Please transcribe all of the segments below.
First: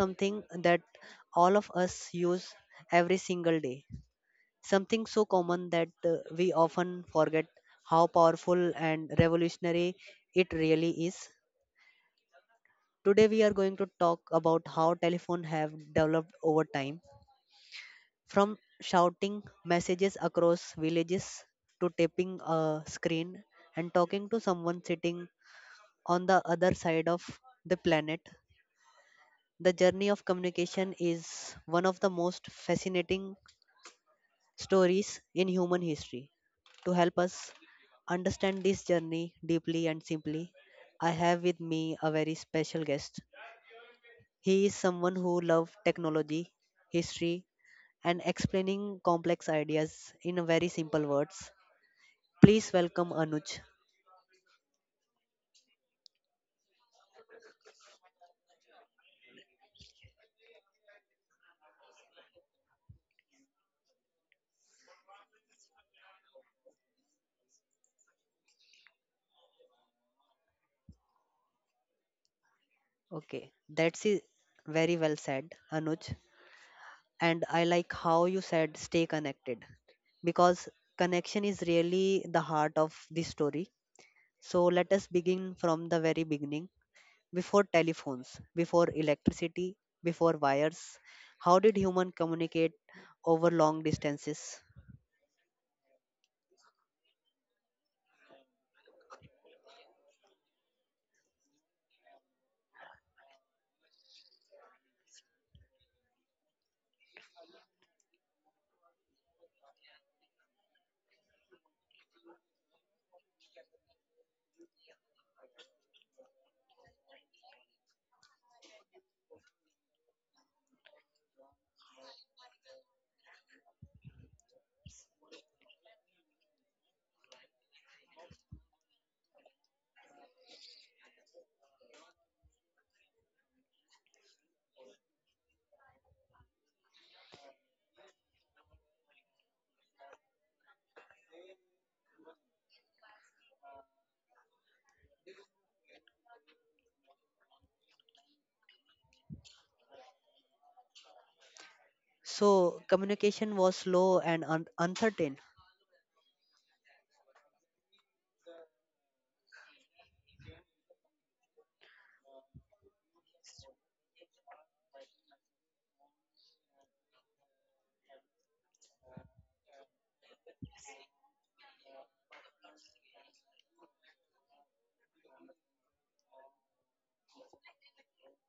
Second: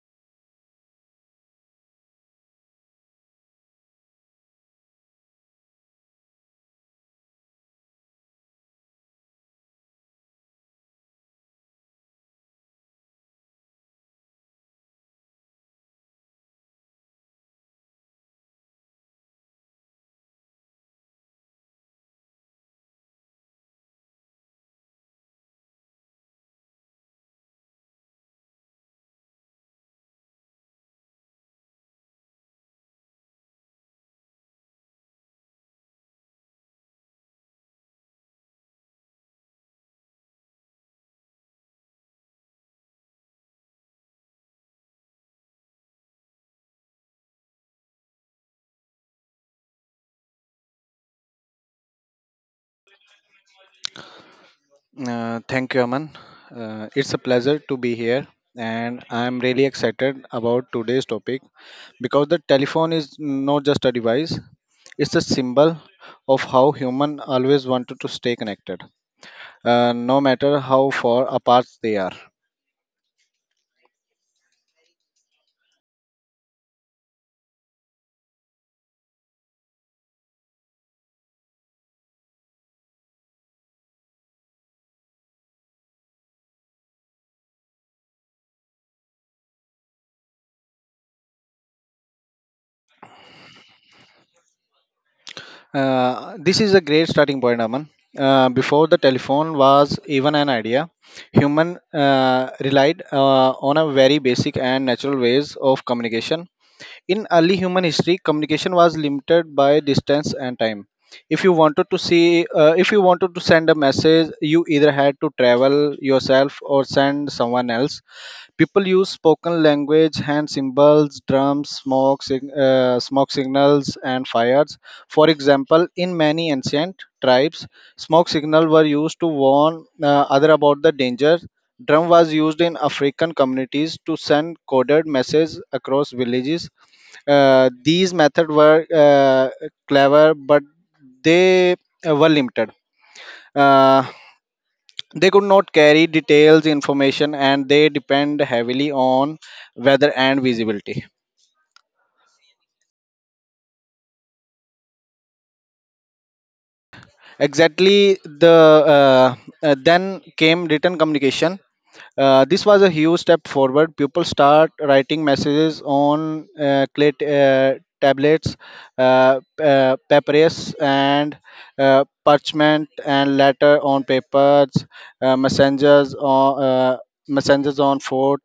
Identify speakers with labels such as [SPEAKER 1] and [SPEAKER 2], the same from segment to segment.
[SPEAKER 1] something that all of us use every single day. Something so common that we often forget how powerful and revolutionary it really is. Today we are going to talk about how telephone have developed over time, from shouting messages across villages to tapping a screen and talking to someone sitting on the other side of the planet. The journey of communication is one of the most fascinating stories in human history. To help us understand this journey deeply and simply, I have with me a very special guest. He is someone who loves technology, history, and explaining complex ideas in a very simple words. Please welcome Anuj.
[SPEAKER 2] Thank you, Aman. It's a pleasure to be here, and I'm really excited about today's topic because the telephone is not just a device, it's a symbol of how human always wanted to stay connected, no matter how far apart they are.
[SPEAKER 1] Okay, that's it. Very well said, Anuj. And I like how you said stay connected, because connection is really the heart of this story. So let us begin from the very beginning. Before telephones, before electricity, before wires, how did human communicate over long distances?
[SPEAKER 2] This is a great starting point, Aman. Before the telephone was even an idea, human relied on a very basic and natural ways of communication. In early human history, communication was limited by distance and time. If you wanted to see, if you wanted to send a message, you either had to travel yourself or send someone else. People used spoken language, hand symbols, drums, smoke, smoke signals, and fires. For example, in many ancient tribes, smoke signals were used to warn other about the danger. Drum was used in African communities to send coded messages across villages. These methods were clever, but they were limited. Uh, they could not carry details information and they depend heavily on weather and visibility.
[SPEAKER 1] So communication was slow and uncertain.
[SPEAKER 2] Exactly the uh, then came written communication. This was a huge step forward. People start writing messages on tablets, papyrus, and parchment, and later on papers, uh, messengers on uh, messengers on foot,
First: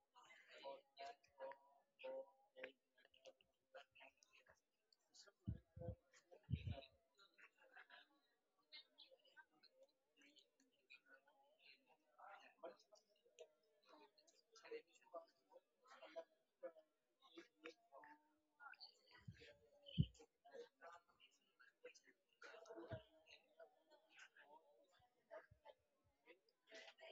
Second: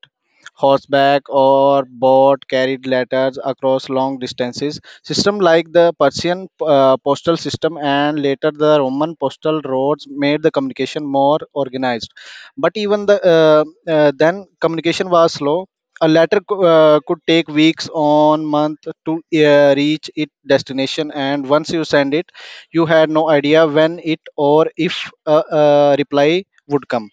[SPEAKER 2] horseback, or boat carried letters across long distances. System like the Persian postal system and later the Roman postal roads made the communication more organized. But even then communication was slow. A letter could take weeks on month to reach its destination, and once you send it you had no idea when it or if a reply would come.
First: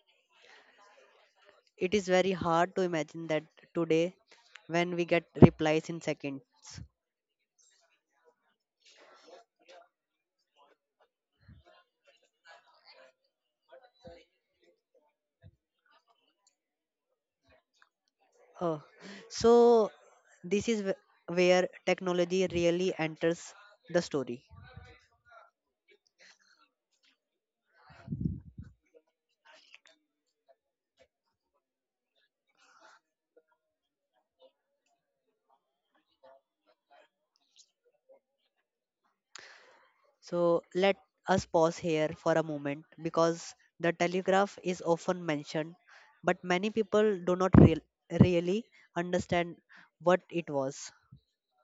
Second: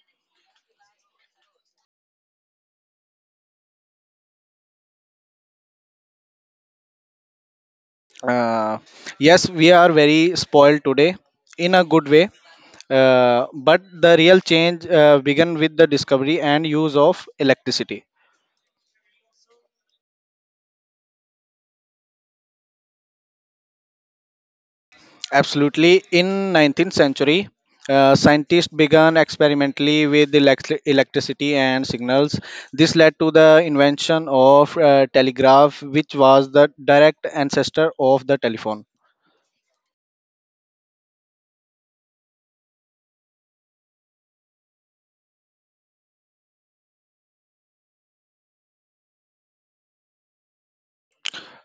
[SPEAKER 1] It is very hard to imagine that today, when we get replies in seconds.
[SPEAKER 2] uh, yes, we are very spoiled today, in a good way, but the real change began with the discovery and use of electricity.
[SPEAKER 1] Oh, so this is where technology really enters the story.
[SPEAKER 2] Absolutely. In 19th century, scientists began experimentally with electricity and signals. This led to the invention of telegraph, which was the direct ancestor of the telephone.
[SPEAKER 1] So let us pause here for a moment because the telegraph is often mentioned, but many people do not really understand what it was.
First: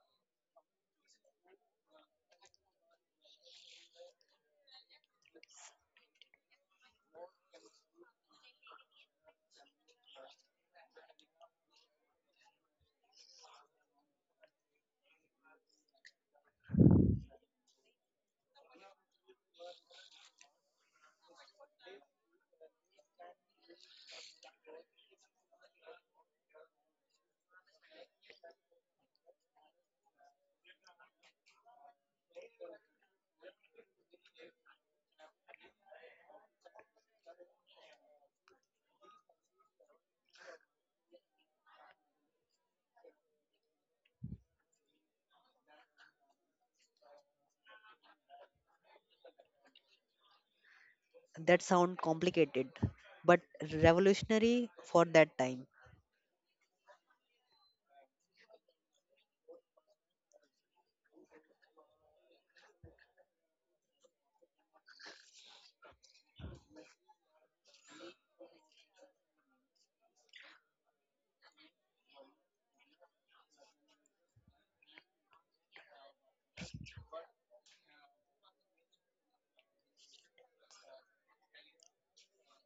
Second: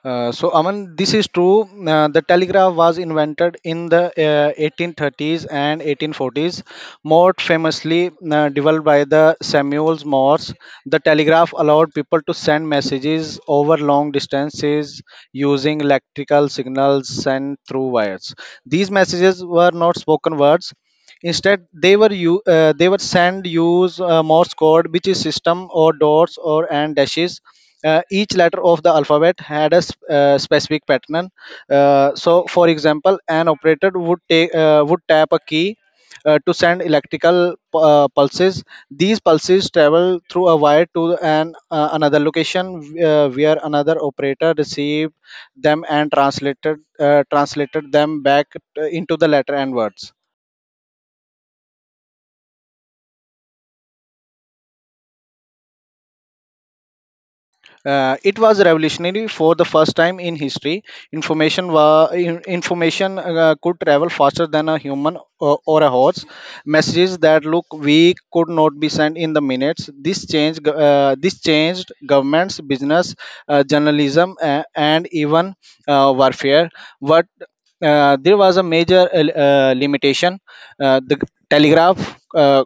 [SPEAKER 2] So Aman, this is true. The telegraph was invented in the 1830s and 1840s. More famously developed by the Samuel Morse, the telegraph allowed people to send messages over long distances using electrical signals sent through wires. These messages were not spoken words. Instead, they were sent use Morse code, which is system or dots or and dashes. Each letter of the alphabet had a specific pattern. So for example an operator would take would tap a key to send electrical pulses. These pulses travel through a wire to an another location, where another operator received them and translated them back into the letter and words.
[SPEAKER 1] That sound complicated but revolutionary for that time.
[SPEAKER 2] It was revolutionary. For the first time in history, information information could travel faster than a human or a horse. Messages that look weak could not be sent in the minutes. This changed governments, business, journalism, and even warfare. But there was a major limitation. Uh, the telegraph. Uh,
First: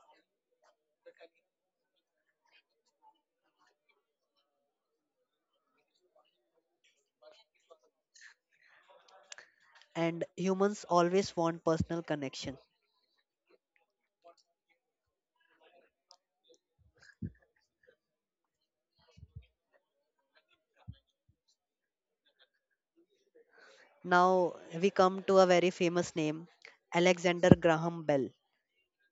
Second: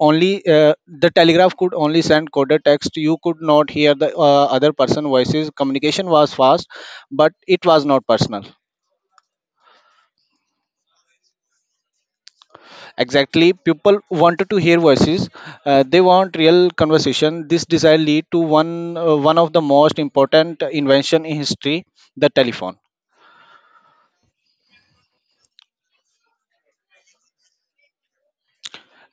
[SPEAKER 2] the telegraph could only send coded text. You could not hear the other person voices. Communication was fast but it was not personal.
[SPEAKER 1] And humans always want personal connection.
[SPEAKER 2] Exactly, people wanted to hear voices. They want real conversation. This desire lead to one of the most important invention in history, the telephone.
[SPEAKER 1] Now we come to a very famous name, Alexander Graham Bell.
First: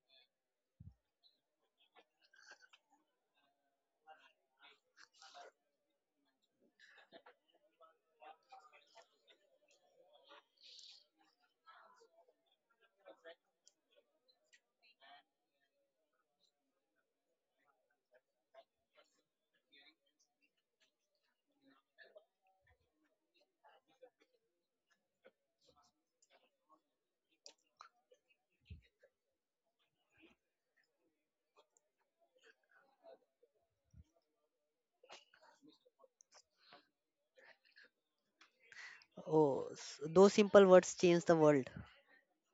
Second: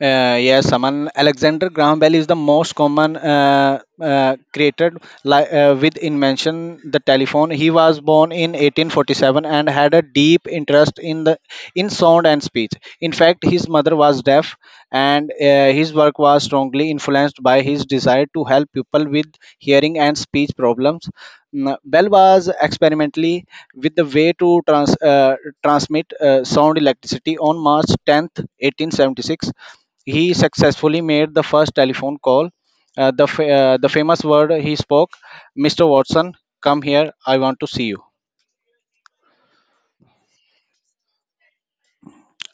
[SPEAKER 2] Yes, Saman. Alexander Graham Bell is the most common created with invention the telephone. He was born in 1847 and had a deep interest in the in sound and speech. In fact, his mother was deaf, and his work was strongly influenced by his desire to help people with hearing and speech problems. Mm, Bell was experimentally with the way to transmit sound electricity on March 10th, 1876. He successfully made the first telephone call. The famous word he spoke, Mr. Watson, come here, I want to see you.
[SPEAKER 1] Oh, those simple words changed the world.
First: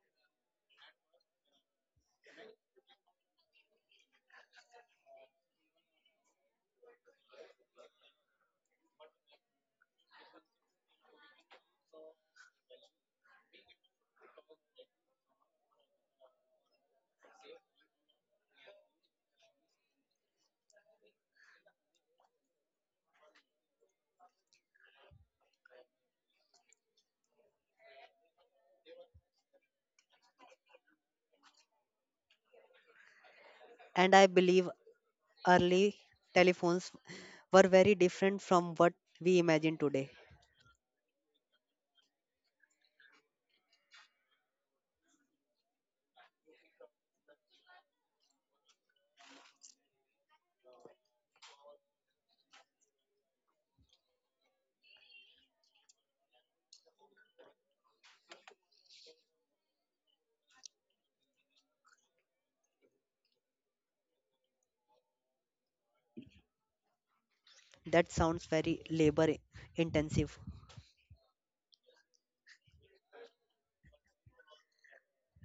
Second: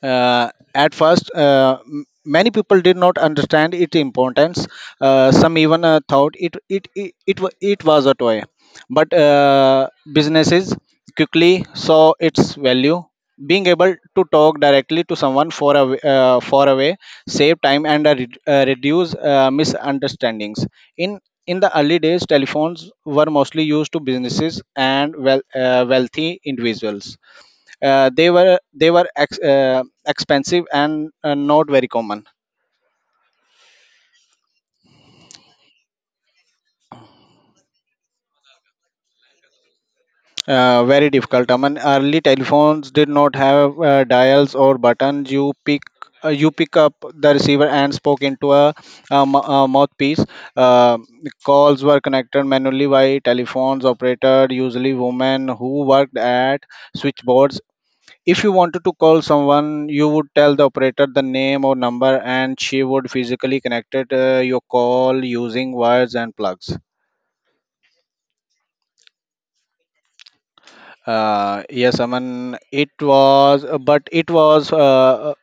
[SPEAKER 2] At first, many people did not understand its importance. Some even thought it was a toy. But businesses quickly saw its value. Being able to talk directly to someone far away save time and reduce misunderstandings. In in the early days, telephones were mostly used to businesses and well, wealthy individuals. Expensive and not very common.
[SPEAKER 1] And I believe early telephones were very different from what we imagine today.
[SPEAKER 2] Very difficult, I mean early telephones did not have dials or buttons. You pick up the receiver and spoke into a mouthpiece. uh, Calls were connected manually by telephones operator, usually women who worked at switchboards. If you wanted to call someone, you would tell the operator the name or number, and she would physically connect it, your call using wires and plugs.
[SPEAKER 1] That sounds very labor intensive.
[SPEAKER 2] Yes, Aman. It was, but uh,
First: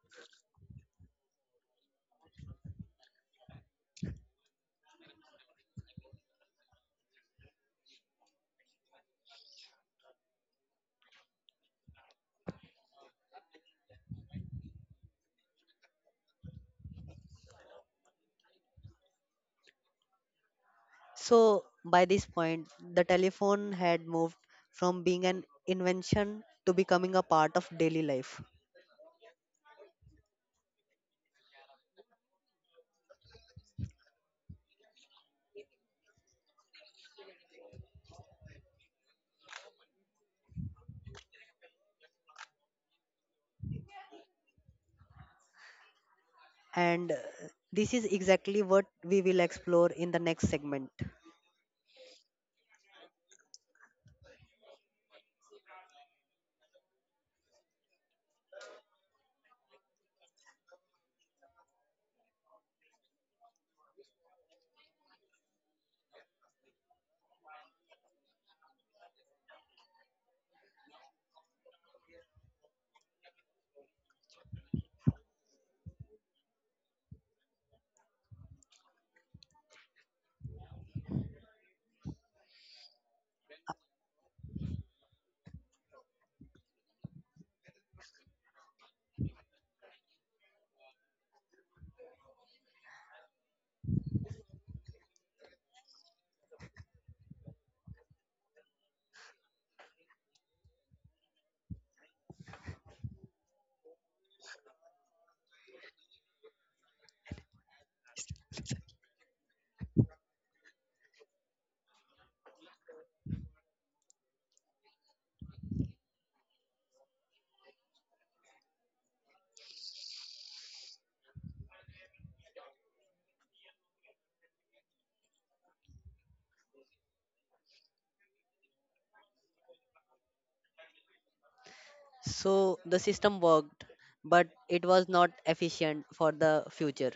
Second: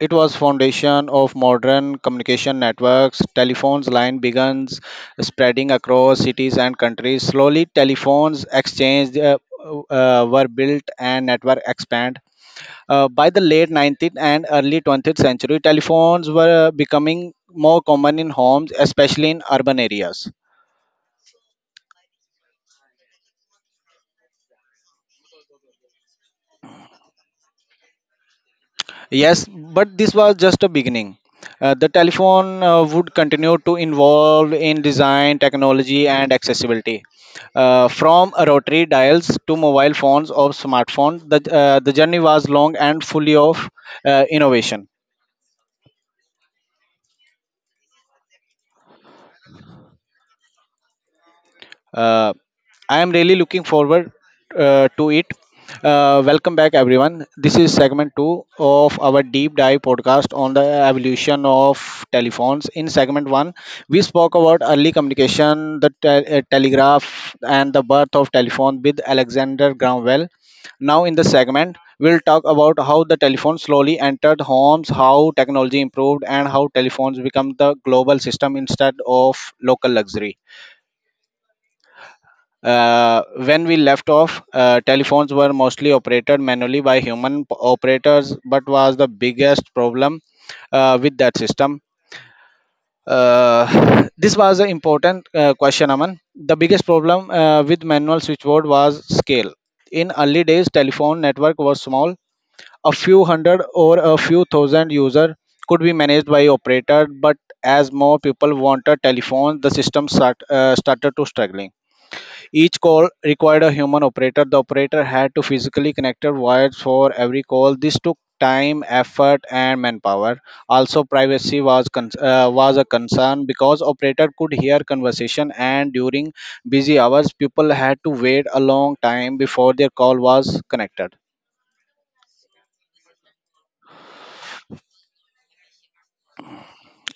[SPEAKER 2] it was foundation of modern communication networks. Telephones line begins spreading across cities and countries. Slowly, telephones exchange were built and network expand. By the late 19th and early 20th century, telephones were becoming more common in homes, especially in urban areas.
[SPEAKER 1] So, by this point, the telephone had moved from being an invention to becoming a part of daily life.
[SPEAKER 2] Yes, but this was just a beginning. The telephone would continue to involve in design, technology, and accessibility. From rotary dials to mobile phones or smartphones, the journey was long and fully of innovation.
[SPEAKER 1] And this is exactly what we will explore in the next segment.
[SPEAKER 2] Uh, I am really looking forward to it. Welcome back, everyone. This is segment two of our deep dive podcast on the evolution of telephones. In segment one, we spoke about early communication, the telegraph, and the birth of telephone with Alexander Graham Bell. Now, in the segment, we'll talk about how the telephone slowly entered homes, how technology improved, and how telephones become the global system instead of local luxury. When we left off, telephones were mostly operated manually by human operators, but was the biggest problem with that system. This was an important question, Aman. The biggest problem with manual switchboard was scale. In early days, telephone network was small. A few hundred or a few thousand user could be managed by operator, but as more people wanted telephones, the started to struggling. Each call required a human operator. The operator had to physically connect wires for every call. This took time, effort, and manpower. Also, privacy was was a concern because operator could hear conversation, and during busy hours, people had to wait a long time before their call was connected.
[SPEAKER 1] So, the system worked, but it was not efficient for the future.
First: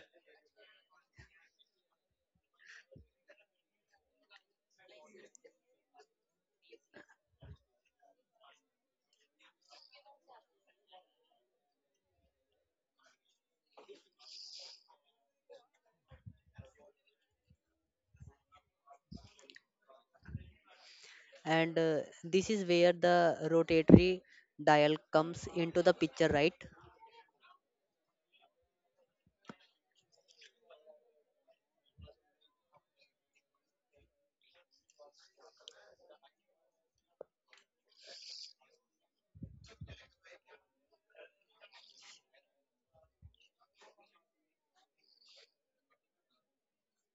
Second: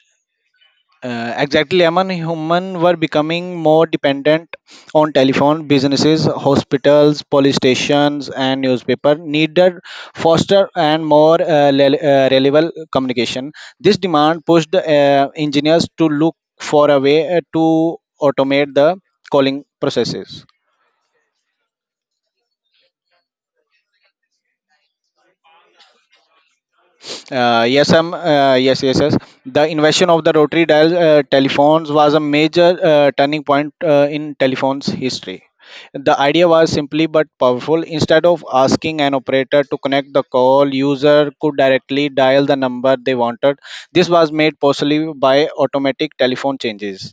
[SPEAKER 2] Exactly, Aman. Human were becoming more dependent on telephone. Businesses, hospitals, police stations, and newspaper needed faster and more reliable communication. This demand pushed engineers to look for a way to automate the calling processes.
[SPEAKER 1] And this is where the rotatory dial comes into the picture, right?
[SPEAKER 2] Yes. The invention of the rotary dial telephones was a major turning point in telephone's history. The idea was simply but powerful. Instead of asking an operator to connect the call, user could directly dial the number they wanted. This was made possible by automatic telephone changes.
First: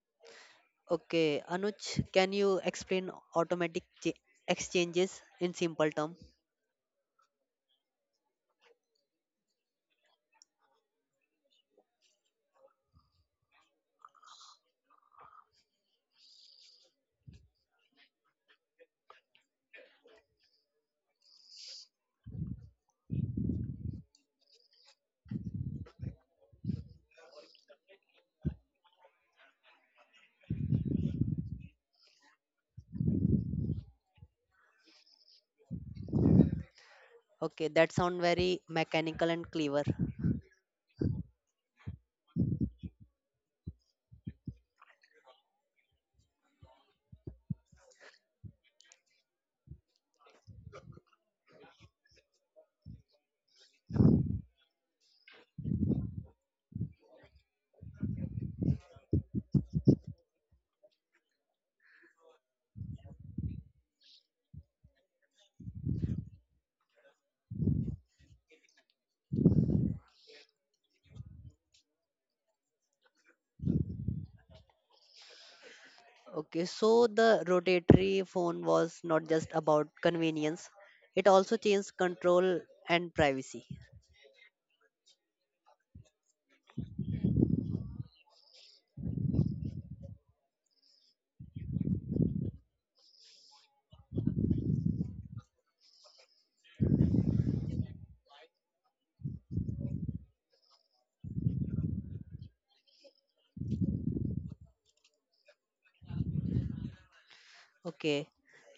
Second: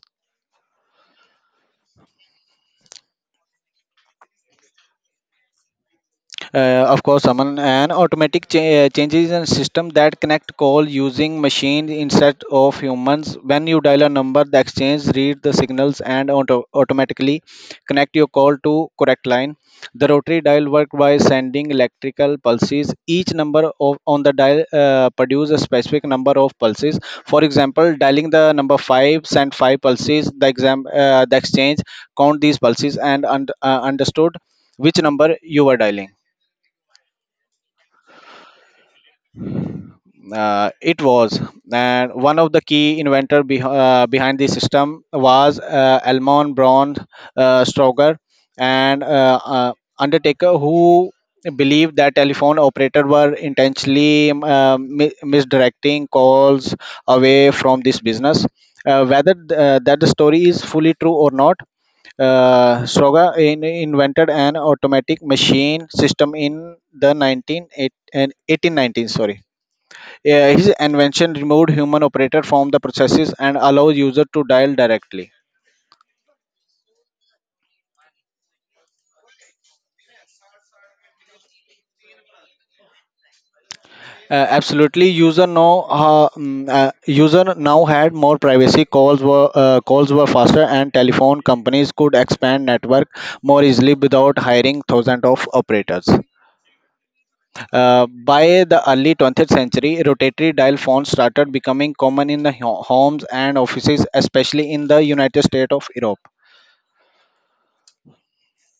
[SPEAKER 1] Okay, Anuj, can you explain exchanges in simple terms?
[SPEAKER 2] Of course Aman, an changes in system that connect call using machine instead of humans. When you dial a number the exchange read the signals and automatically connect your call to correct line. The rotary dial work by sending electrical pulses. Each number on the dial produce a specific number of pulses. For example, dialing the number 5 send 5 pulses. The exchange count these pulses and understood which number you were dialing.
[SPEAKER 1] Okay, that sound very mechanical and clever.
[SPEAKER 2] It was, and one of the key inventor behind the system was Elmon Braun Stroger, and Undertaker, who believed that telephone operator were intentionally misdirecting calls away from this business. Whether that the story is fully true or not, Stroger invented an automatic machine system in the 19 eight, and 1819. Sorry. Yeah, his invention removed human operator from the processes and allows user to dial directly.
[SPEAKER 1] Okay, so the rotatory phone was not just about convenience, it also changed control and privacy.
[SPEAKER 2] Absolutely, user now had more privacy. Calls were faster, and telephone companies could expand network more easily without hiring thousands of operators. By the early 20th century, rotatory dial phones started becoming common in the homes and offices, especially in the United States of Europe.
[SPEAKER 1] Okay,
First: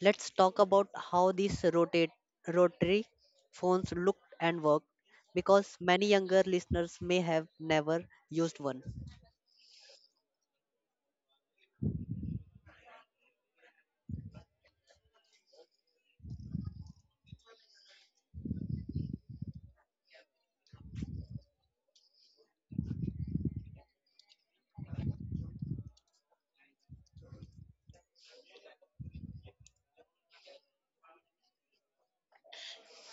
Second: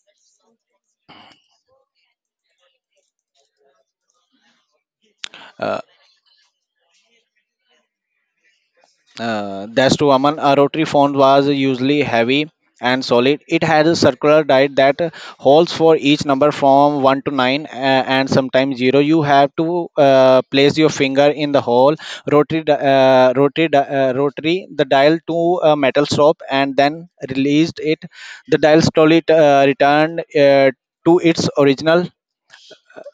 [SPEAKER 1] let's talk about how these rotate rotary phones looked and worked, because
[SPEAKER 2] Uh,
[SPEAKER 1] many younger listeners may have never used one.
[SPEAKER 2] That's true, Aman. A rotary phone was usually heavy and solid. It has a circular dial that holds for each number from 1 to 9 and sometimes 0. You have to place your finger in the hole, rotary the dial to a metal stop and then released it. The dial slowly returned to its original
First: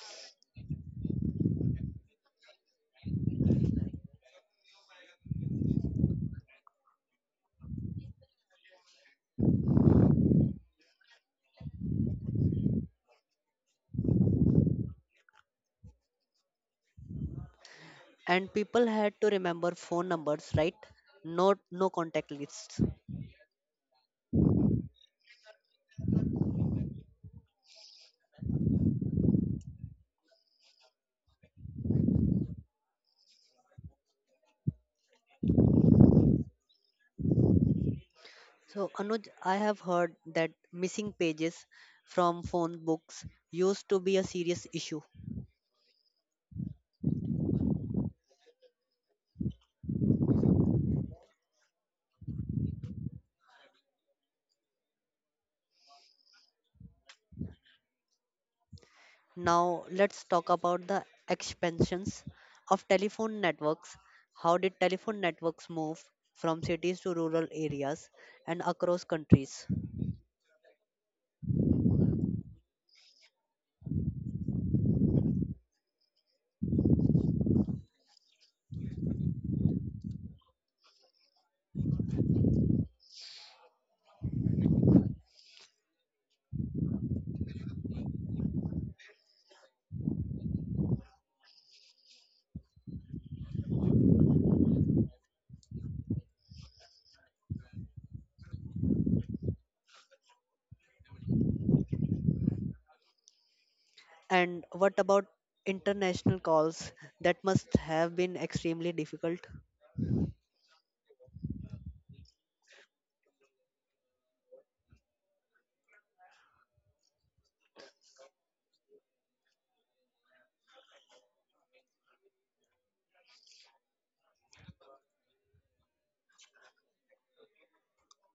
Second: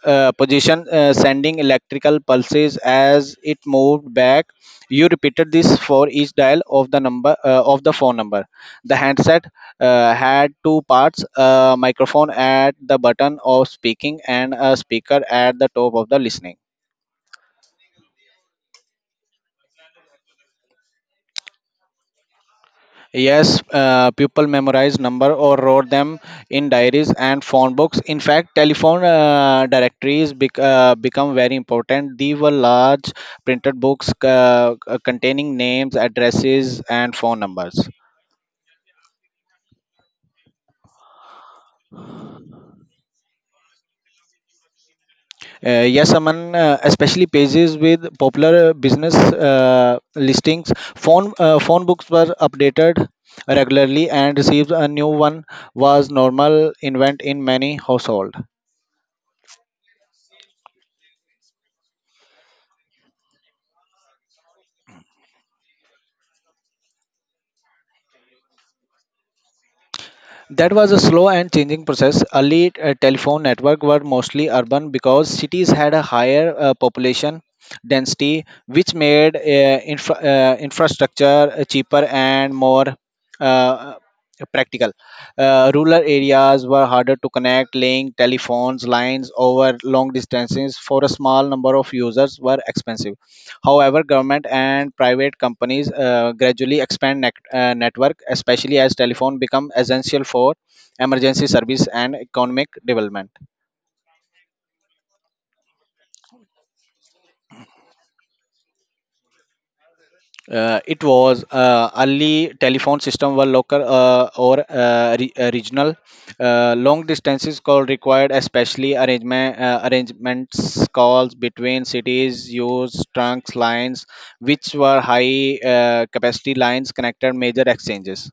[SPEAKER 2] position sending electrical pulses as it moved back. You repeated this for each dial of the number of the phone number. The handset had two parts, a microphone at the button of speaking and a speaker at the top of the listening.
[SPEAKER 1] And people had to remember phone numbers, right? No contact lists.
[SPEAKER 2] Yes, people memorized number or wrote them in diaries and phone books. In fact, telephone become very important. These were large printed books containing names, addresses, and phone numbers.
[SPEAKER 1] So, Anuj, I have heard that missing pages from phone books used to be a serious issue.
[SPEAKER 2] Yes, Aman, especially pages with popular business listings. Phone books were updated regularly, and received a new one was normal event in many households.
[SPEAKER 1] Now, let's talk about the expansions of telephone networks. How did telephone networks move from cities to rural areas and across countries?
[SPEAKER 2] That was a slow and changing process. Early telephone network were mostly urban because cities had a higher population density, which made infrastructure cheaper and more uh, practical. Rural areas were harder to connect, laying telephones lines over long distances for a small number of users were expensive. However, government and private companies gradually expand network, especially as telephone become essential for emergency service and economic development.
[SPEAKER 1] And what about international calls? That must have been extremely difficult.
[SPEAKER 2] It was Early telephone system were local or regional. Long distances call required, especially arrangement arrangements calls between cities. Used trunks lines, which were high capacity lines connected major exchanges.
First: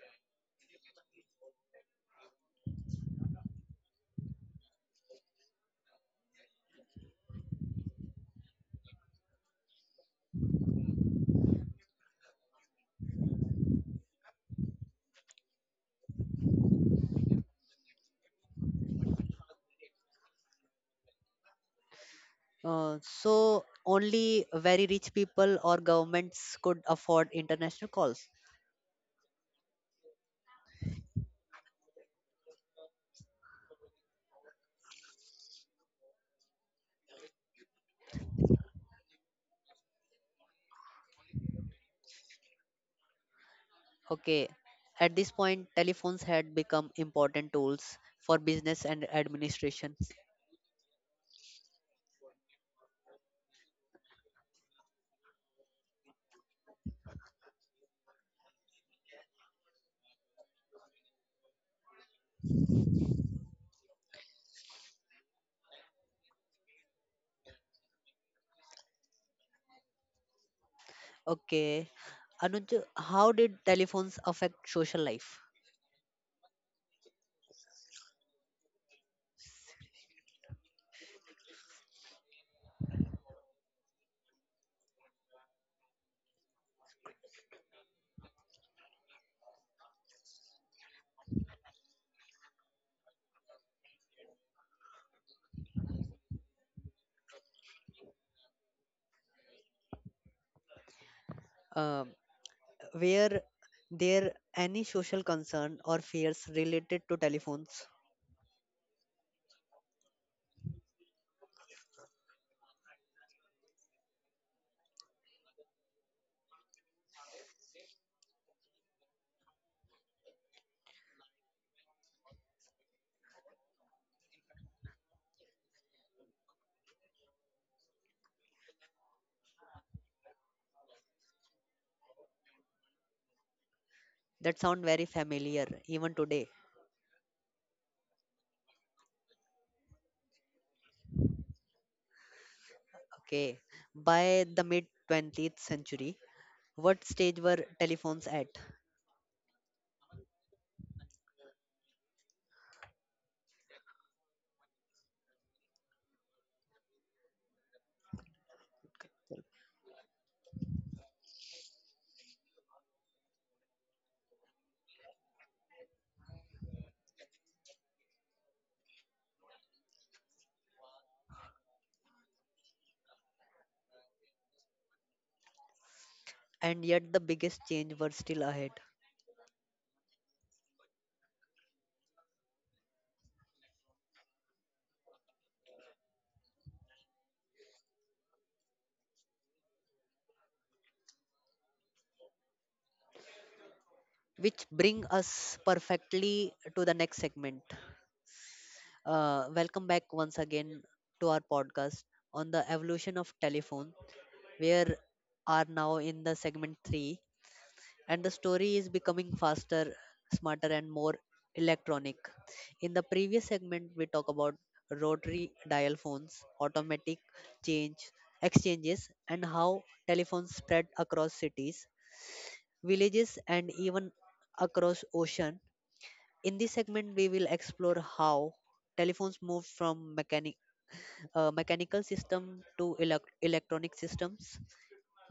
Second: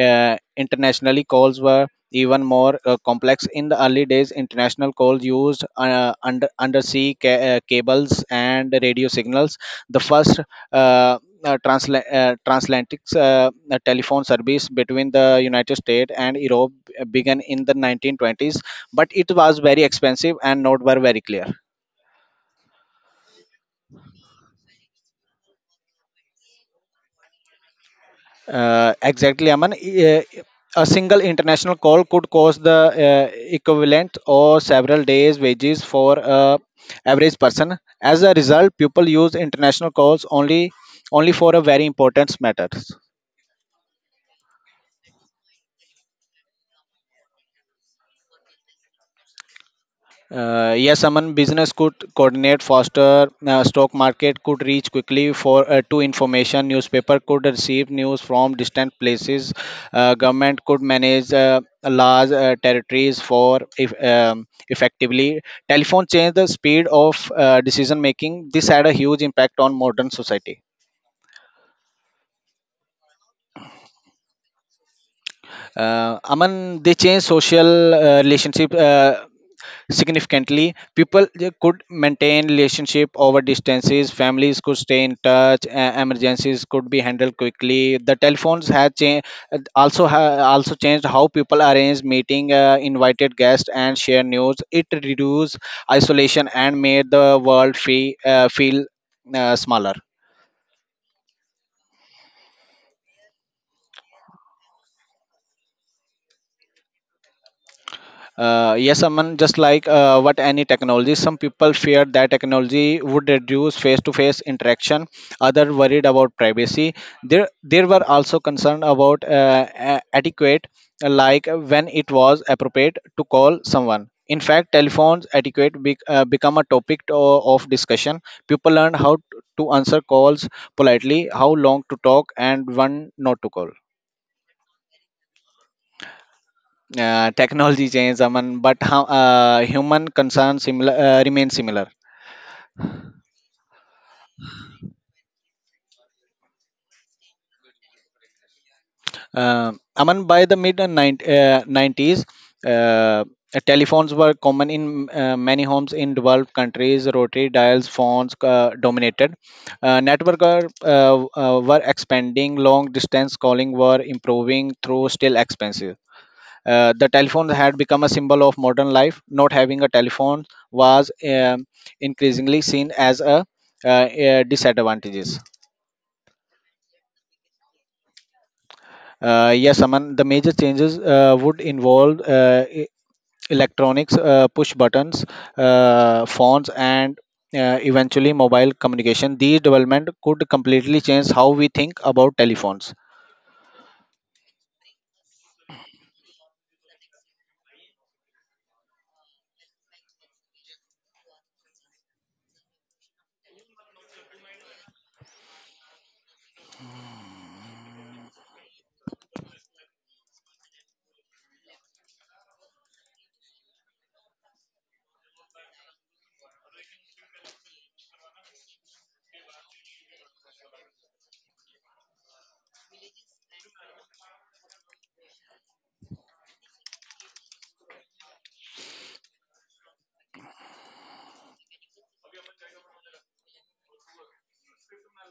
[SPEAKER 2] Internationally, calls were even more complex in the early days. International calls used undersea cables and radio signals. The first uh, transatlantic telephone service between the United States and Europe began in the 1920s, but it was very expensive and not were very clear.
[SPEAKER 1] So, only very rich people or governments could afford international calls.
[SPEAKER 2] Exactly, Aman. A single international call could cost the uh, equivalent or several days' wages for a average person. As a result, people use international calls only for a very important matters.
[SPEAKER 1] Okay. At this point, telephones had become important tools for business and administration.
[SPEAKER 2] Yes, someone business could coordinate faster. Stock market could reach quickly for to information. Newspaper could receive news from distant places. Government could manage large territories for if, effectively. Telephone changed the speed of decision making. This had a huge impact on modern society.
[SPEAKER 1] Okay. Anuj, how did telephones affect social life?
[SPEAKER 2] Aman, they change social relationship significantly. People they could maintain relationship over distances. Families could stay in touch. Emergencies could be handled quickly. The telephones had changed, also changed how people arrange meeting, invited guests and share news. It reduced isolation and made the world feel smaller.
[SPEAKER 1] Um, were there any social concern or fears related to telephones?
[SPEAKER 2] Yes, Aman, just like what any technology, some people fear that technology would reduce face-to-face interaction. Other worried about privacy. There were also concerned about etiquette, like when it was appropriate to call someone. In fact, telephones etiquette become a topic of discussion. People learned how to answer calls politely, how long to talk, and when not to call.
[SPEAKER 1] That sound very familiar even today.
[SPEAKER 2] Technology change, Aman, but how, human concerns similar remain similar.
[SPEAKER 1] Okay. By the mid 20th century, what stage were telephones at?
[SPEAKER 2] uh, Aman, by the mid 90s, uh, telephones were common in many homes in developed countries. Rotary dials phones dominated. Network were expanding. Long distance calling were improving, though still expensive. The telephone had become a symbol of modern life. Not having a telephone was increasingly seen as a disadvantages.
[SPEAKER 1] And yet the biggest change were still ahead.
[SPEAKER 2] Yes, Aman, the major changes would involve electronics, push buttons, phones, and eventually mobile communication. These development could completely change how we think about telephones.
[SPEAKER 1] Which bring us perfectly to the next segment. Welcome back once again to our podcast on the evolution of telephone. We are now in the segment 3, and the story is becoming faster, smarter and more electronic. In the previous segment we talk about rotary dial phones, automatic change exchanges, and how telephones spread across cities, villages and even across ocean. In this segment, we will explore how telephones move from mechanical system to electronic systems.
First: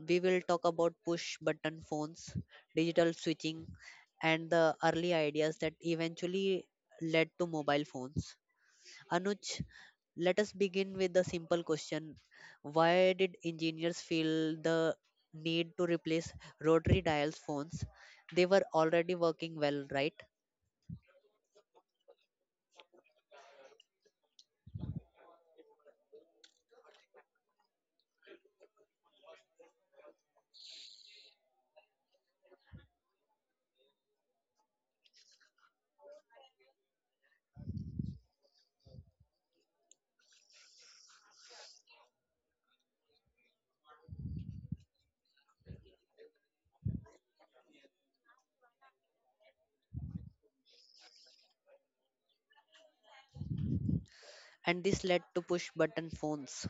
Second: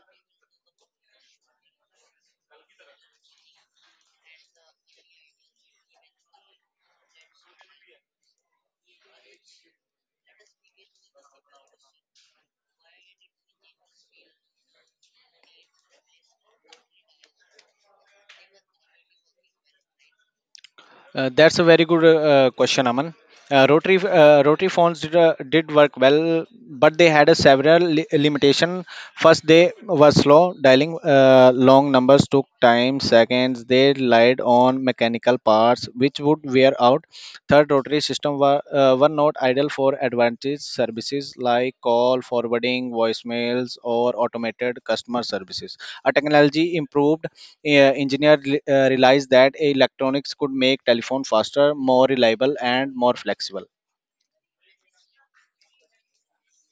[SPEAKER 1] We will talk about push button phones, digital switching, and the early ideas that eventually led to mobile phones. Anuj, let us begin with the simple question: why did engineers feel the need to replace rotary dial phones? They were already working well, right?
[SPEAKER 2] That's a very good question, Aman. Rotary phones did work well, but they had a several limitation. First, they were slow. Dialing long numbers took time, seconds. They relied on mechanical parts, which would wear out. Third, rotary system were not ideal for advantage services like call forwarding, voicemails, or automated customer services. A technology improved, engineer realized that electronics could make telephone faster, more reliable, and more flexible.
[SPEAKER 1] And this led to push button phones.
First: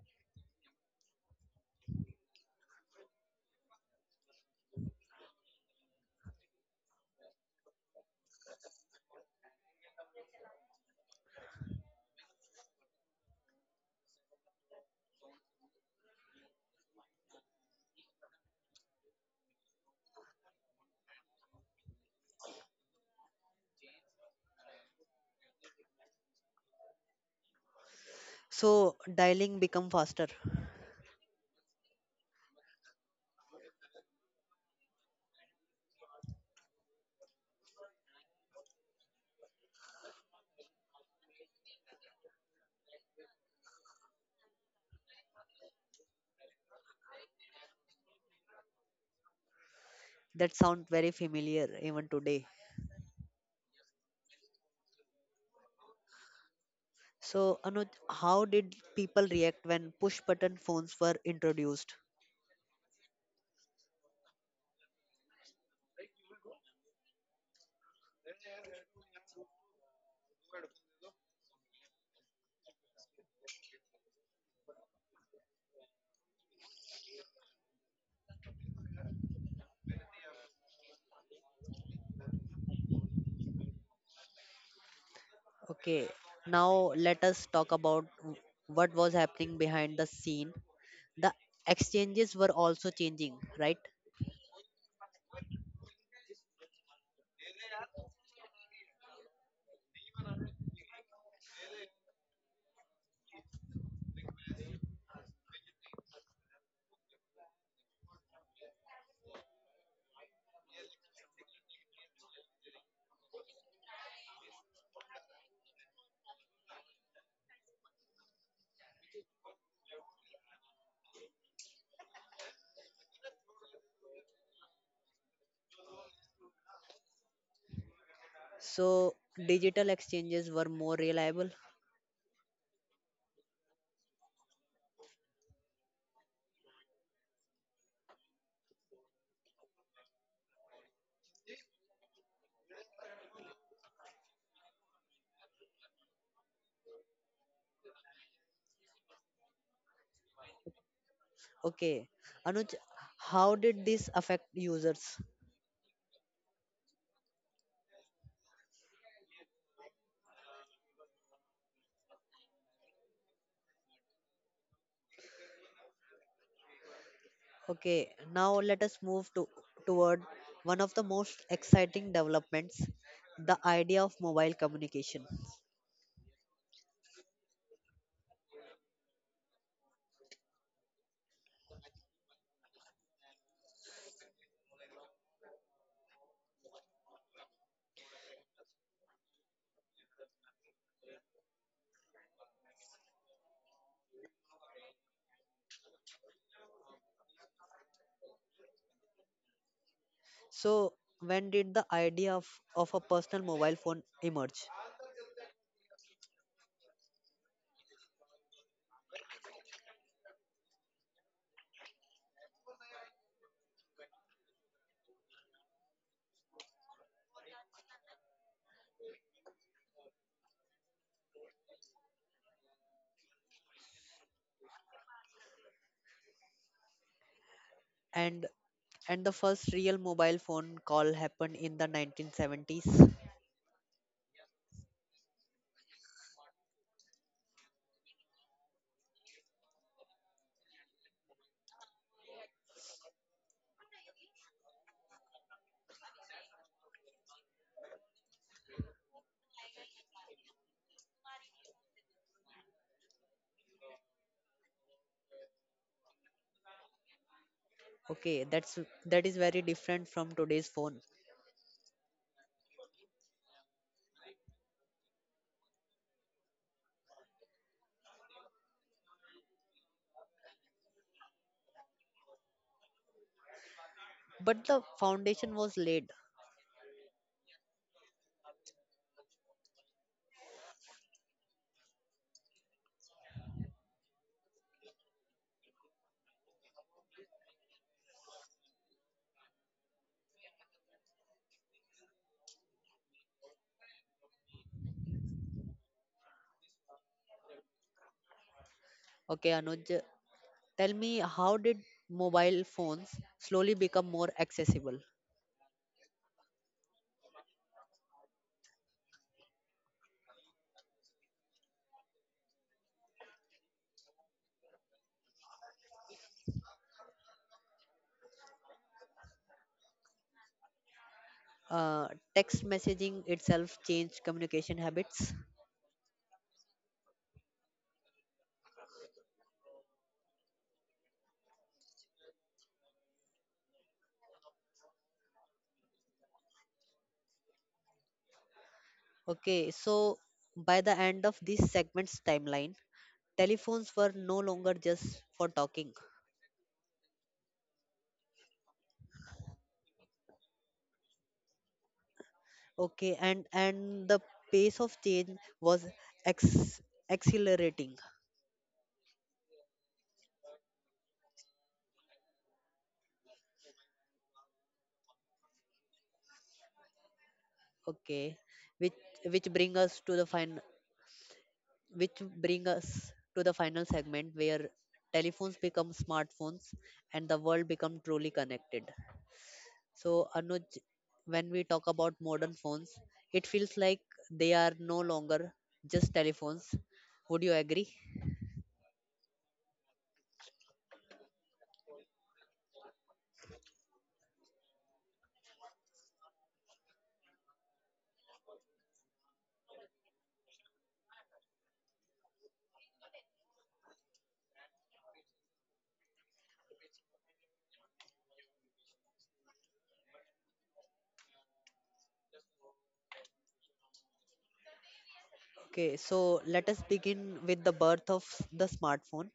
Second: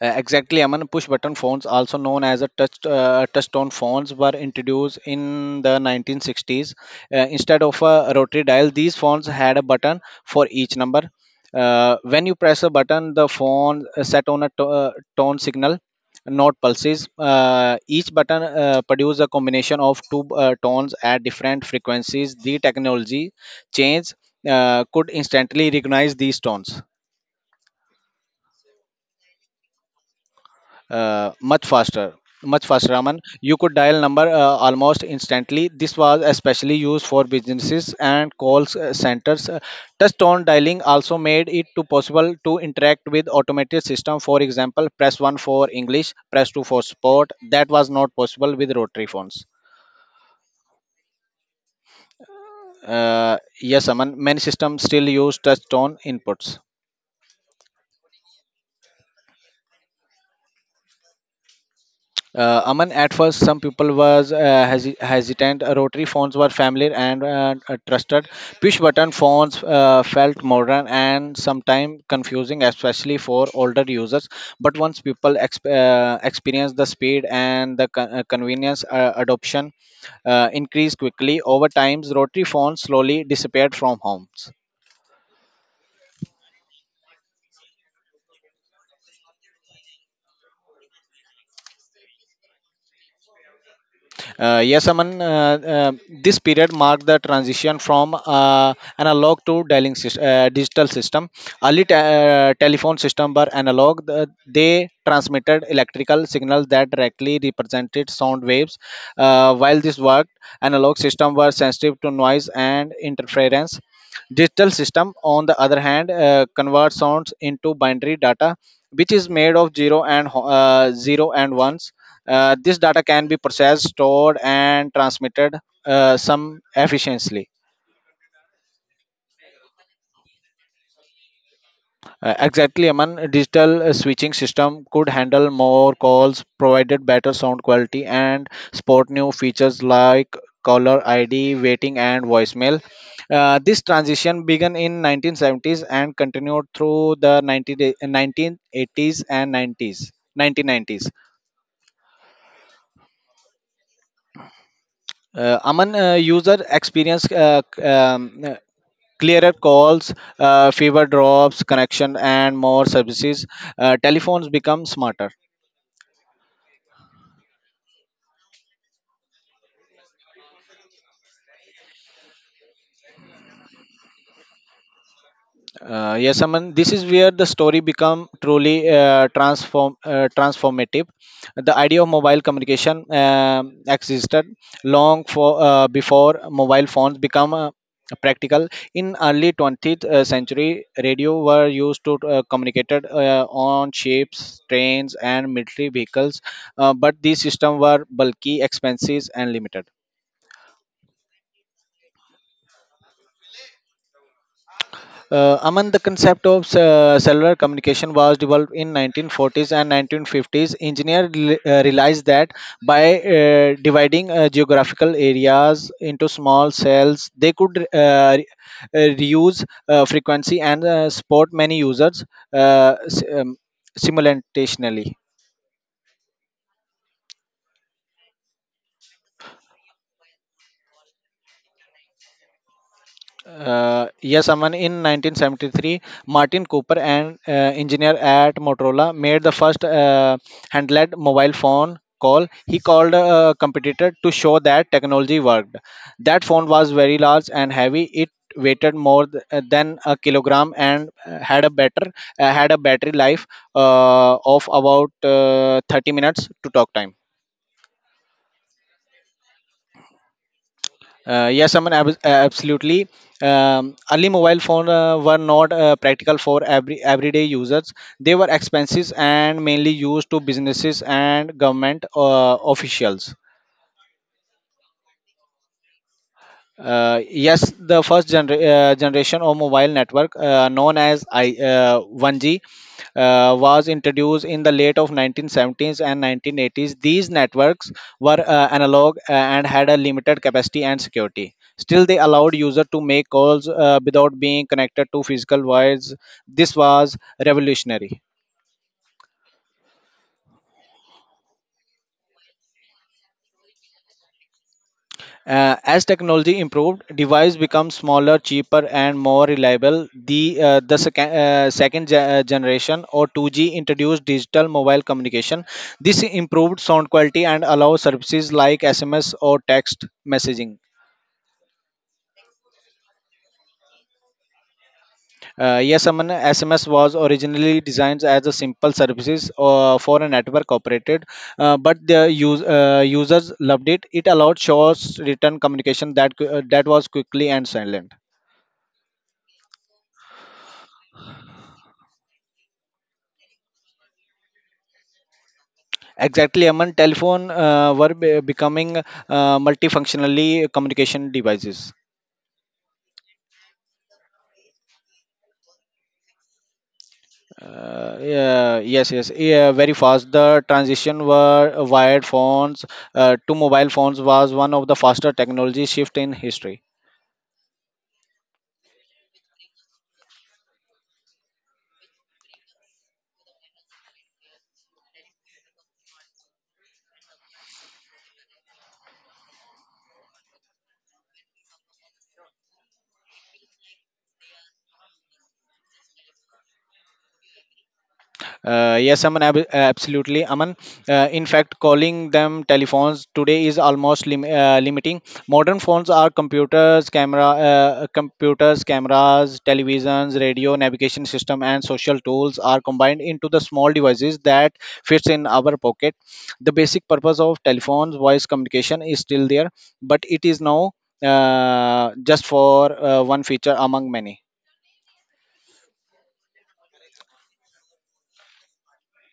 [SPEAKER 2] Exactly, Aman. Push button phones, also known as a touch-tone phones, were introduced in the 1960s. Instead of a rotary dial, these phones had a button for each number. When you press a button, the phone set on a tone signal, not pulses. Each button produces a combination of two tones at different frequencies. The technology change could instantly recognize these tones.
[SPEAKER 1] So dialing become faster.
[SPEAKER 2] Much faster. Much faster, Raman. You could dial number almost instantly. This was especially used for businesses and centers. Touch-tone dialing also made it to possible to interact with automated system. For example, press 1 for english, press 2 for sport. That was not possible with rotary phones.
[SPEAKER 1] That sound very familiar even today.
[SPEAKER 2] uh, yes, Aman, many systems still use touch-tone inputs.
[SPEAKER 1] So Anuj, how did people react when push button phones were introduced?
[SPEAKER 2] Aman, at first, some people was hesitant. Rotary phones were familiar and trusted. Push-button phones felt modern and sometimes confusing, especially for older users. But once people experienced the speed and the convenience, adoption increased quickly. Over time, rotary phones slowly disappeared from homes.
[SPEAKER 1] Okay, now let us talk about what was happening behind the scene. The exchanges were also changing, right?
[SPEAKER 2] Yes, Aman, this period marked the transition from analog to digital system. Early telephone system were analog. They transmitted electrical signals that directly represented sound waves. While this worked, analog system were sensitive to noise and interference. Digital system, on the other hand, convert sounds into binary data, which is made of zero and ones. This data can be processed, stored, and transmitted some efficiently.
[SPEAKER 1] So digital exchanges were more reliable.
[SPEAKER 2] Exactly, Aman. A digital switching system could handle more calls, provided better sound quality, and sport new features like caller ID, waiting, and voicemail. This transition began in 1970s and continued through the 1980s and 90s, 1990s.
[SPEAKER 1] Okay, Anuj, how did this affect users?
[SPEAKER 2] Aman, user experience clearer calls, fewer drops, connection, and more services. Telephones become smarter.
[SPEAKER 1] Okay, now let us move to toward one of the most exciting developments, the idea of mobile communication.
[SPEAKER 2] Yes, Aman. This is where the story become truly transformative. The idea of mobile communication existed long for before mobile phones become practical. In early 20th century, radio were used to communicated on ships, trains, and military vehicles. But these systems were bulky, expensive, and limited.
[SPEAKER 1] So, when did the idea of a personal mobile phone emerge?
[SPEAKER 2] Aman, the concept of cellular communication was developed in 1940s and 1950s. Engineers realized that by dividing geographical areas into small cells, they could reuse frequency and support many users uh, s- um, simultaneously.
[SPEAKER 1] And and the first real mobile phone call happened in the 1970s.
[SPEAKER 2] Yes, Aman, in 1973, Martin Cooper, an engineer at Motorola, made the first handheld mobile phone call. He called a competitor to show that technology worked. That phone was very large and heavy. It weighted more than a kilogram and had a battery life of about 30 minutes to talk time.
[SPEAKER 1] Okay, that is very different from today's phone.
[SPEAKER 2] Yes, Aman, absolutely. Early mobile phone were not practical for everyday users. They were expensive and mainly used to businesses and government officials.
[SPEAKER 1] But the foundation was laid.
[SPEAKER 2] Yes, the first generation of mobile network, known as 1G, was introduced in the late of 1970s and 1980s. These networks were analog and had a limited capacity and security. Still, they allowed user to make calls without being connected to physical wires. This was revolutionary.
[SPEAKER 1] Okay, Anuj, tell me how did mobile phones slowly become more accessible?
[SPEAKER 2] As technology improved, device become smaller, cheaper, and more reliable. The second generation or 2G introduced digital mobile communication. This improved sound quality and allow services like SMS or text messaging.
[SPEAKER 1] Uh, text messaging itself changed communication habits.
[SPEAKER 2] Yes, Aman, SMS was originally designed as a simple services for a network operated, but users loved it. It allowed short written communication that that was quickly and silent.
[SPEAKER 1] Okay, so by the end of this segment's timeline, telephones were no longer just for talking.
[SPEAKER 2] Exactly, Aman. Telephone becoming multifunctionally communication devices.
[SPEAKER 1] Okay, and the pace of change was ex- accelerating.
[SPEAKER 2] Yeah, yes, very fast. The transition were wired phones to mobile phones was one of the faster technology shift in history.
[SPEAKER 1] Okay, which which bring us to the final which bring us to the final segment where telephones become smartphones and the world become truly connected. So, Anuj, when we talk about modern phones, it feels like they are no longer just telephones. Would you agree?
[SPEAKER 2] Yes, Aman, absolutely. Aman, in fact, calling them telephones today is almost limiting. Modern phones are computers, cameras, televisions, radio, navigation system, and social tools are combined into the small devices that fits in our pocket. The basic purpose of telephones, voice communication, is still there, but it is now just for one feature among many.
[SPEAKER 1] Okay, so let us begin with the birth of the smartphone.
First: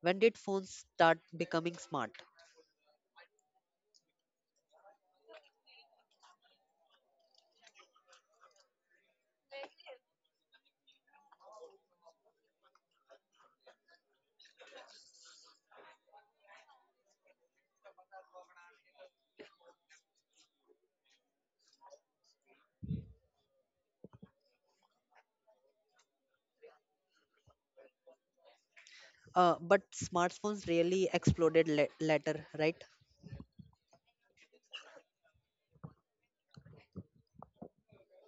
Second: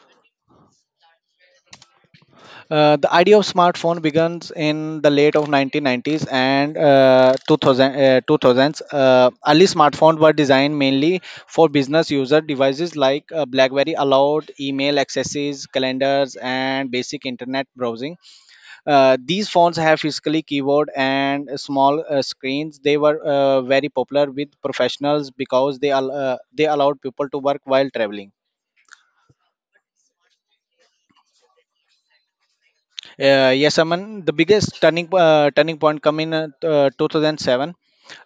[SPEAKER 1] When did phones start becoming smart?
[SPEAKER 2] The idea of smartphone begins in the late of 1990s and 2000s. Early smartphones were designed mainly for business user devices like BlackBerry allowed email accesses, calendars, and basic internet browsing. These phones have physically keyboard and small screens. They were very popular with professionals because they allowed people to work while traveling.
[SPEAKER 1] But smartphones really exploded later, right?
[SPEAKER 2] Yes, Aman. The biggest turning point come in 2007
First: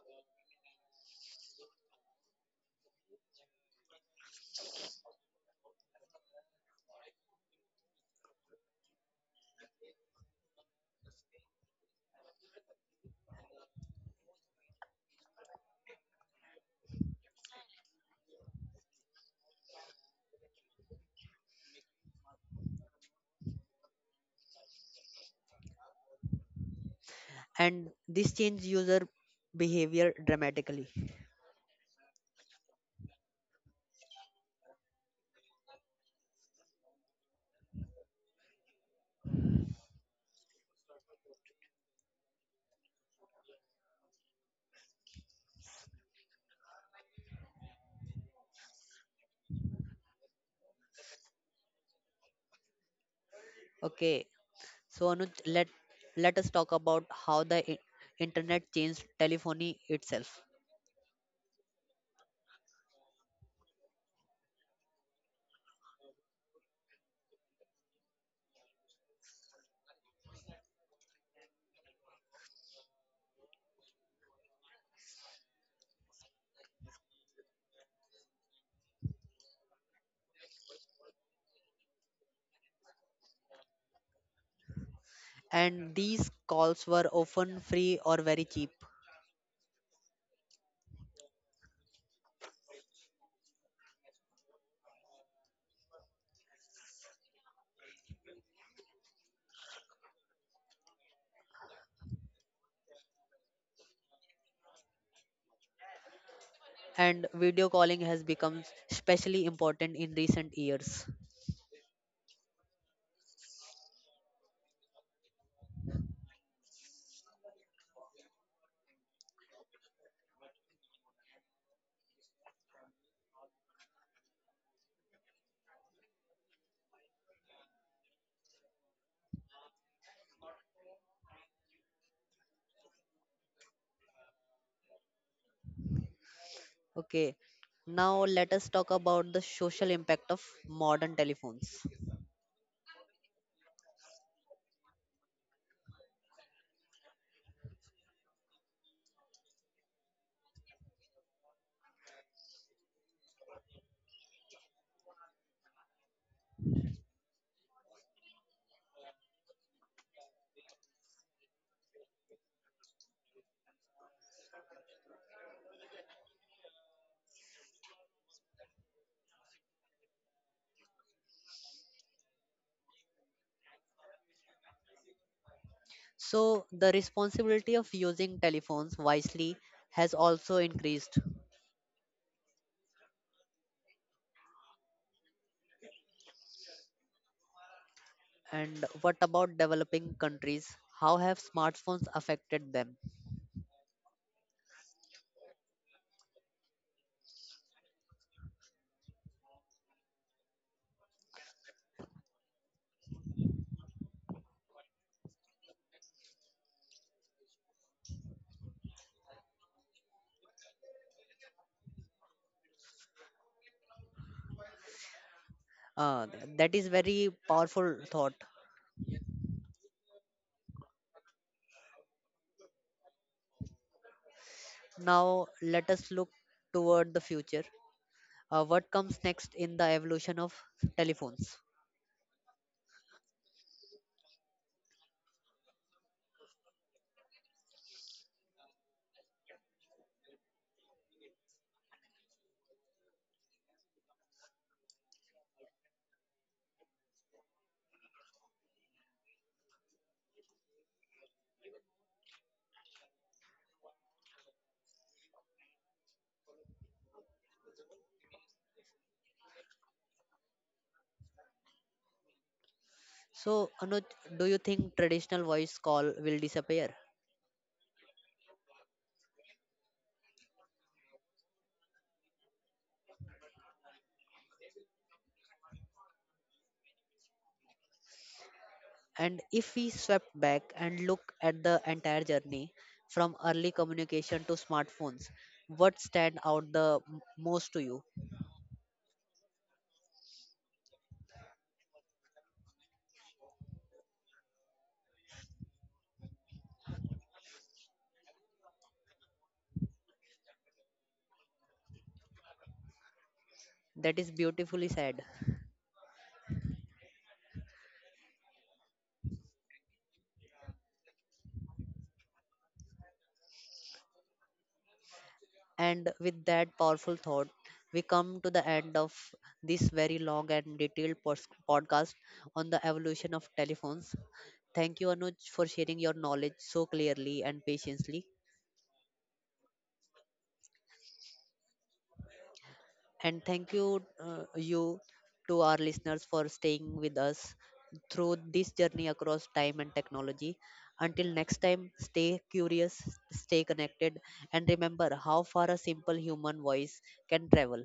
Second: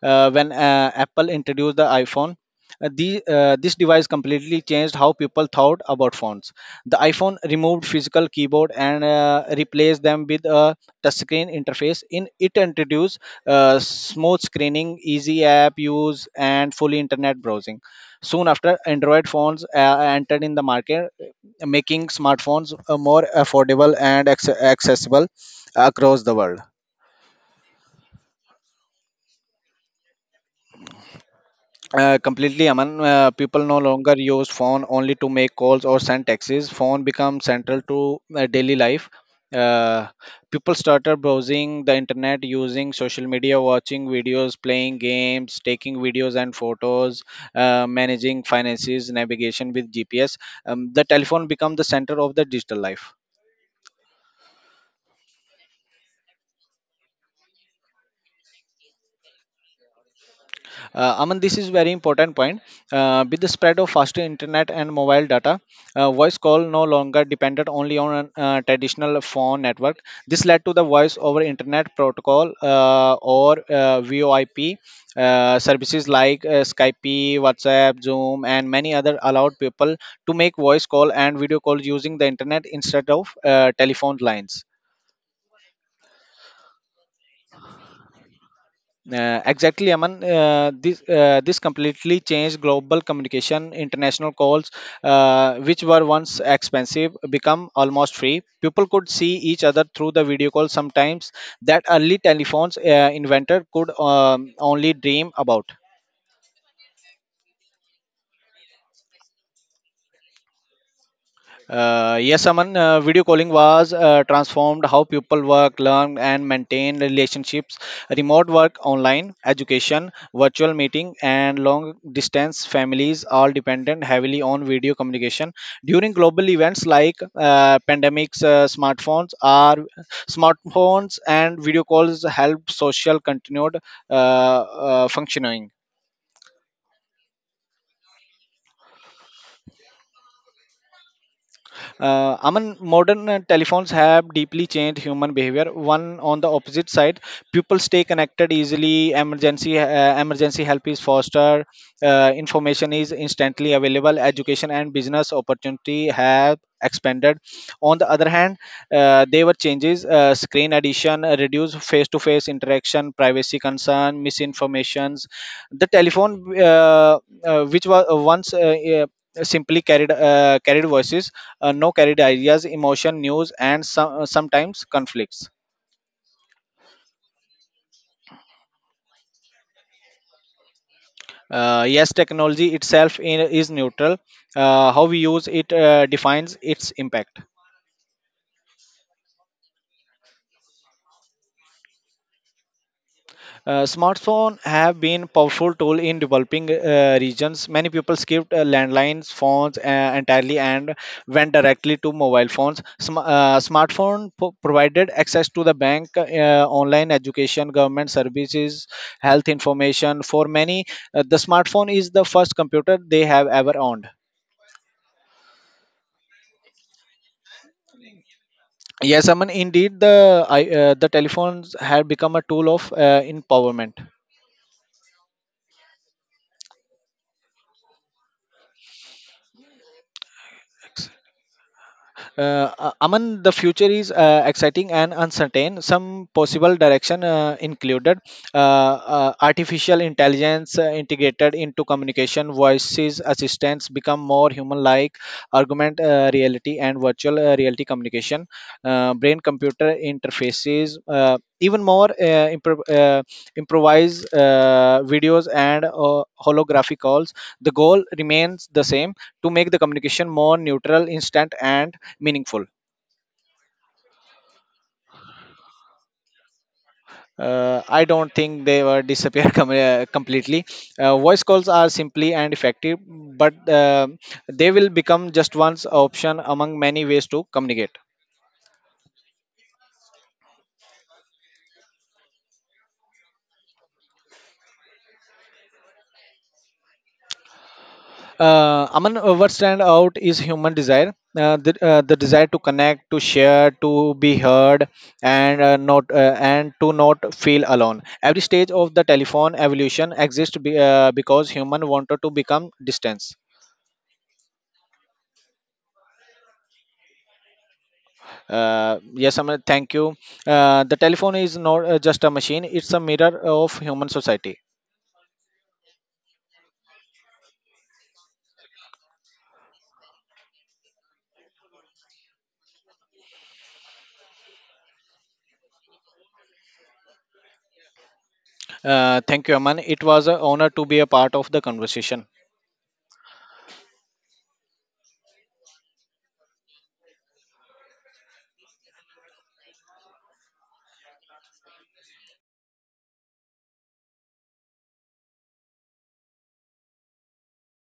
[SPEAKER 2] when Apple introduced the iPhone. This device completely changed how people thought about phones. The iPhone removed physical keyboard and replaced them with a touchscreen interface. In it introduced smooth screening, easy app use, and fully internet browsing. Soon after, Android phones entered in the market, making smartphones more affordable and accessible across the world.
[SPEAKER 1] And this changed user behavior dramatically.
[SPEAKER 2] Completely, Aman. People no longer use phone only to make calls or send texts. Phone becomes central to daily life. Uh, people started browsing the internet, using social media, watching videos, playing games, taking videos and photos, managing finances, navigation with GPS. The telephone become the center of the digital life.
[SPEAKER 1] Okay, so Anuj, let us talk about how the internet changed telephony itself.
[SPEAKER 2] Aman, this is very important point. With the spread of faster internet and mobile data, voice call no longer depended only on an traditional phone network. This led to the voice over internet protocol or VoIP services like Skype, WhatsApp, Zoom, and many other allowed people to make voice call and video call using the internet instead of telephone lines.
[SPEAKER 1] And these calls were often free or very cheap.
[SPEAKER 2] Exactly, Aman. This completely changed global communication. International calls, which were once expensive, become almost free. People could see each other through the video call. Sometimes that early telephones inventor could only dream about.
[SPEAKER 1] And video calling has become especially important in recent years.
[SPEAKER 2] Yes, Aman, video calling was transformed how people work, learn, and maintain relationships. Remote work, online education, virtual meeting, and long distance families all dependent heavily on video communication. During global events like pandemics, smartphones and video calls help social continued functioning.
[SPEAKER 1] Okay, now let us talk about the social impact of modern telephones.
[SPEAKER 2] Aman, modern telephones have deeply changed human behavior. One on the opposite side, people stay connected easily. Emergency help is faster. Information is instantly available. Education and business opportunity have expanded. On the other hand, there were changes. Screen addition, reduced face-to-face interaction, privacy concern, misinformations. The telephone, which was once simply carried voices no carried ideas emotion news and sometimes conflicts.
[SPEAKER 1] So, the responsibility of using telephones wisely has also increased.
[SPEAKER 2] Uh, yes, technology itself is neutral. Uh, how we use it defines its impact.
[SPEAKER 1] And what about developing countries? How have smartphones affected them?
[SPEAKER 2] Smartphones have been powerful tool in developing regions. Many people skipped landlines phones entirely and went directly to mobile phones. Smartphone provided access to the bank, online education, government services, health information. For many, the smartphone is the first computer they have ever owned.
[SPEAKER 1] Uh, that is very powerful thought.
[SPEAKER 2] Yes, Aman, indeed, the telephones have become a tool of empowerment.
[SPEAKER 1] Now, let us look toward the future. What comes next in the evolution of telephones?
[SPEAKER 2] Aman, the future is exciting and uncertain. Some possible direction included artificial intelligence integrated into communication, voices, assistants become more human-like, augmented reality and virtual reality communication, brain-computer interfaces, even more improvised videos and holographic calls. The goal remains the same to make the communication more neutral, instant, and meaningful.
[SPEAKER 1] So, Anuj, do you think traditional voice call will disappear?
[SPEAKER 2] I don't think they were disappeared completely. Voice calls are simply and effective, but they will become just one option among many ways to communicate.
[SPEAKER 1] And if we step back and look at the entire journey from early communication to smartphones, what stand out the most to you?
[SPEAKER 2] Among what stand out is human desire, the desire to connect, to share, to be heard, and not and to not feel alone. Every stage of the telephone evolution exists because human wanted to become distant.
[SPEAKER 1] That is beautifully said.
[SPEAKER 2] Yes, Amir, thank you. The telephone is not just a machine, it's a mirror of human society.
[SPEAKER 1] And with that powerful thought, we come to the end of this very long and detailed podcast on the evolution of telephones. Thank you, Anuj, for sharing your knowledge so clearly and patiently.
[SPEAKER 2] Thank you, Aman. It was an honor to be a part of the conversation.
[SPEAKER 1] And thank you, to our listeners for staying with us through this journey across time and technology. Until next time, stay curious, stay connected, and remember how far a simple human voice can travel.